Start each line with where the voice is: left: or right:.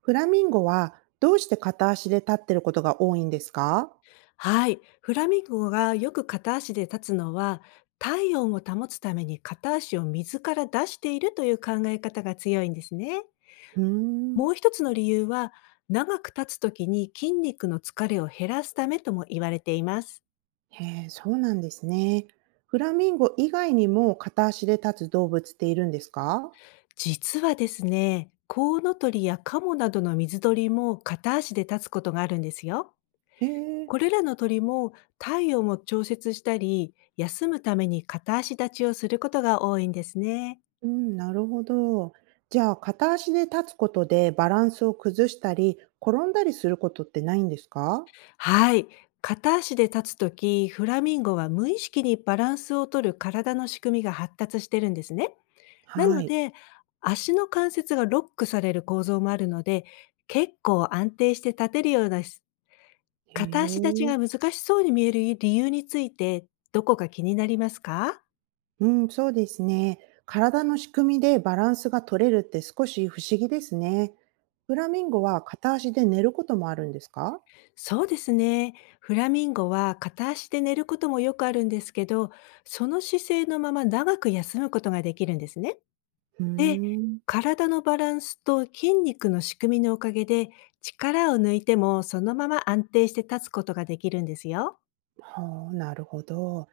right: フラミンゴはどうして片足で立ってることが多いんですか？
left: はい。フラミンゴがよく片足で立つのは、体温を保つために片足を水から出しているという考え方が強いんですね。
right: うーん。
left: もう一つの理由は、長く立つ時に筋肉の疲れを減らすためとも言われています。
right: へえ、そうなんですね。フラミンゴ以外にも片足で立つ動物っているんですか？
left: 実はですね、コウノトリやカモなどの水鳥も片足で立つことがあるんですよ。
right: へえ。
left: これらの鳥も体温を調節したり、休むために片足立ちをすることが多いんですね。
right: うん、なるほど。じゃあ、片足で立つことでバランスを崩したり、転んだりすることってないんですか？
left: はい。片足で立つとき、フラミンゴは無意識にバランスをとる体の仕組みが発達してるんですね。な
right: は
left: の
right: い。
left: で、足の関節がロックされる構造もあるので、結構安定して立てるようなし。
right: へ
left: 片足立ち
right: え。
left: が難しそうに見える理由について、どこか気になりますか？
right: うん、そうですね。体の仕組みでバランスが取れるって少し不思議ですね。フラミンゴは片足で寝ることもあるんですか？
left: そうですね。フラミンゴは片足で寝ることもよくあるんですけど、その姿勢のまま長く休むことができるんですね。
right: うー
left: で、
right: ん。
left: 体のバランスと筋肉の仕組みのおかげで、力を抜いてもそのまま安定して立つことができるんですよ。
right: はあ、なるほど。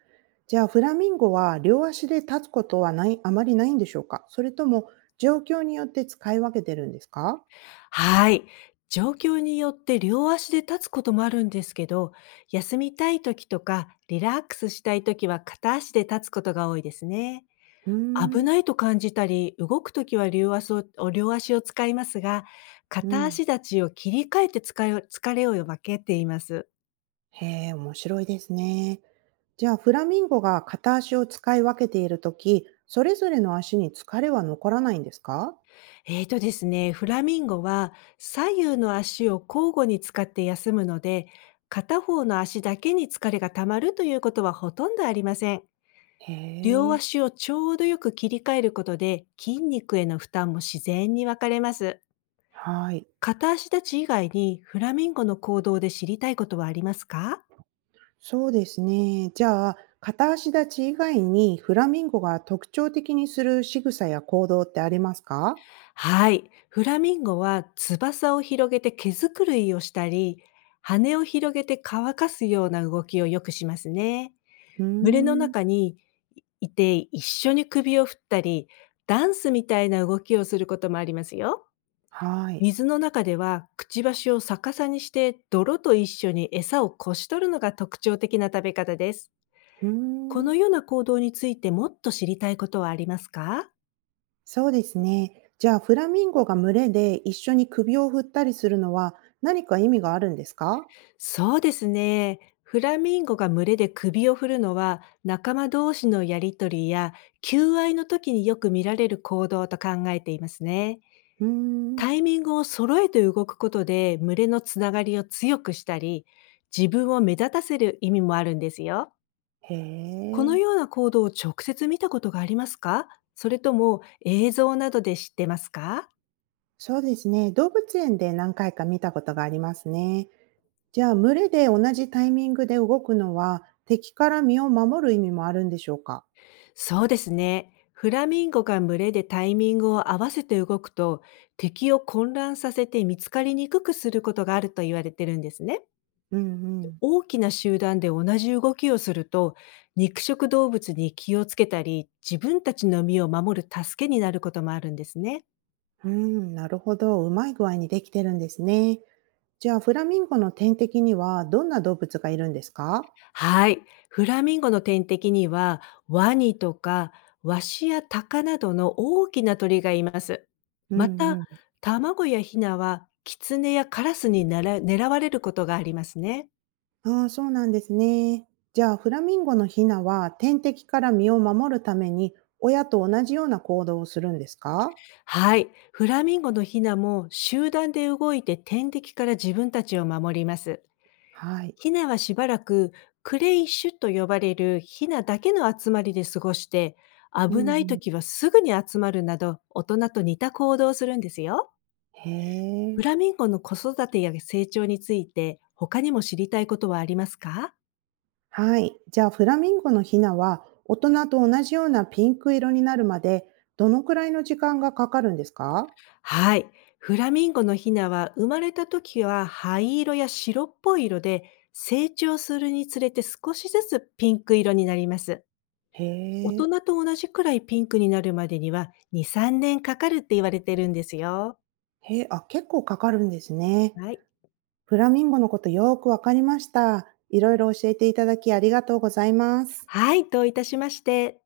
right: じゃあ、フラミンゴは両足で立つことはない、あまりないんでしょうか、それとも状況によって使い分けてるんですか？
left: はい。状況によって両足で立つこともあるんですけど、休みたい時とかリラックスしたい時は片足で立つことが多いですね。
right: うー
left: 危
right: ん。
left: ないと感じたり、動く時は両足を使いますが、
right: う
left: 片
right: ん。
left: 足立ちを切り替えて使い疲れを分けています。
right: へえ、面白いですね。じゃあ、フラミンゴが片足を使い分けているとき、それぞれの足に疲れは残らないんですか？
left: ですね、フラミンゴは左右の足を交互に使って休むので、片方の足だけに疲れが溜まるということはほとんどありません。
right: へ
left: 両
right: え。
left: 足をちょうどよく切り替えることで筋肉への負担も自然に分かれます。
right: はい。
left: 片足立ち以外にフラミンゴの行動で知りたいことはありますか？
right: そうですね。じゃあ、片足立ち以外にフラミンゴが特徴的にする仕草や行動ってありますか？
left: はい。フラミンゴは翼を広げて毛づくるいをしたり、羽を広げて乾かすような動きをよくしますね。
right: うー
left: 群れの
right: ん。
left: 中にいて、一緒に首を振ったり、ダンスみたいな動きをすることもありますよ。
right: はい。
left: 水の中では、くちばしを逆さにして、泥と一緒に餌をこし取るのが特徴的な食べ方です。
right: うー
left: こ
right: ん。
left: のような行動についてもっと知りたいことはありますか？
right: そうですね。じゃあ、フラミンゴが群れで一緒に首を振ったりするのは何か意味があるんですか？
left: そうですね。フラミンゴが群れで首を振るのは、仲間同士のやりとりや、求愛の時によく見られる行動と考えていますね。
right: うーん。
left: タイミングを揃えて動くことで、群れのつながりを強くしたり、自分を目立たせる意味もあるんですよ。
right: へ
left: この
right: え。
left: ような行動を直接見たことがありますか？それとも映像などで知ってますか？
right: そうですね。動物園で何回か見たことがありますね。じゃあ、群れで同じタイミングで動くのは敵から身を守る意味もあるんでしょうか？
left: そうですね。フラミンゴが群れでタイミングを合わせて動くと、敵を混乱させて見つかりにくくすることがあると言われてるんですね。
right: うんうん。
left: 大きな集団で同じ動きをすると、肉食動物に気をつけたり、自分たちの身を守る助けになることもあるんですね。
right: うん、なるほど。うまい具合にできてるんですね。じゃあ、フラミンゴの天敵にはどんな動物がいるんですか？
left: はい。フラミンゴの天敵には、ワニとかワシやタカなどの大きな鳥がいます。
right: う
left: また、
right: ん
left: 卵やヒナは、キツネやカラスになら狙われることがありますね。
right: うん。ああ、そうなんですね。じゃあ、フラミンゴのヒナは天敵から身を守るために親と同じような行動をするんですか？
left: はい。フラミンゴのヒナも集団で動いて天敵から自分たちを守ります。
right: はい。
left: ヒナはしばらくクレイッシュと呼ばれるヒナだけの集まりで過ごして、
right: う
left: 危
right: んう
left: ない
right: ん。
left: 時はすぐに集まるなど大人と似た行動をするんですよ。
right: へ
left: フ
right: え。
left: ラミンゴの子育てや成長について他にも知りたいことはありますか？
right: はい。じゃあ、フラミンゴのヒナは大人と同じようなピンク色になるまでどのくらいの時間がかかるんですか？
left: はい。フラミンゴのヒナは生まれた時は灰色や白っぽい色で成長するにつれて少しずつピンク色になります。
right: へ
left: 大
right: え。
left: 人と同じくらいピンクになるまでには2、3年かかるって言われてるんですよ。
right: へえ、あ、結構かかるんですね。
left: はい。
right: フラミンゴのことよーくわかりました。いろいろ教えていただきありがとうございます。
left: はい、どういたしまして。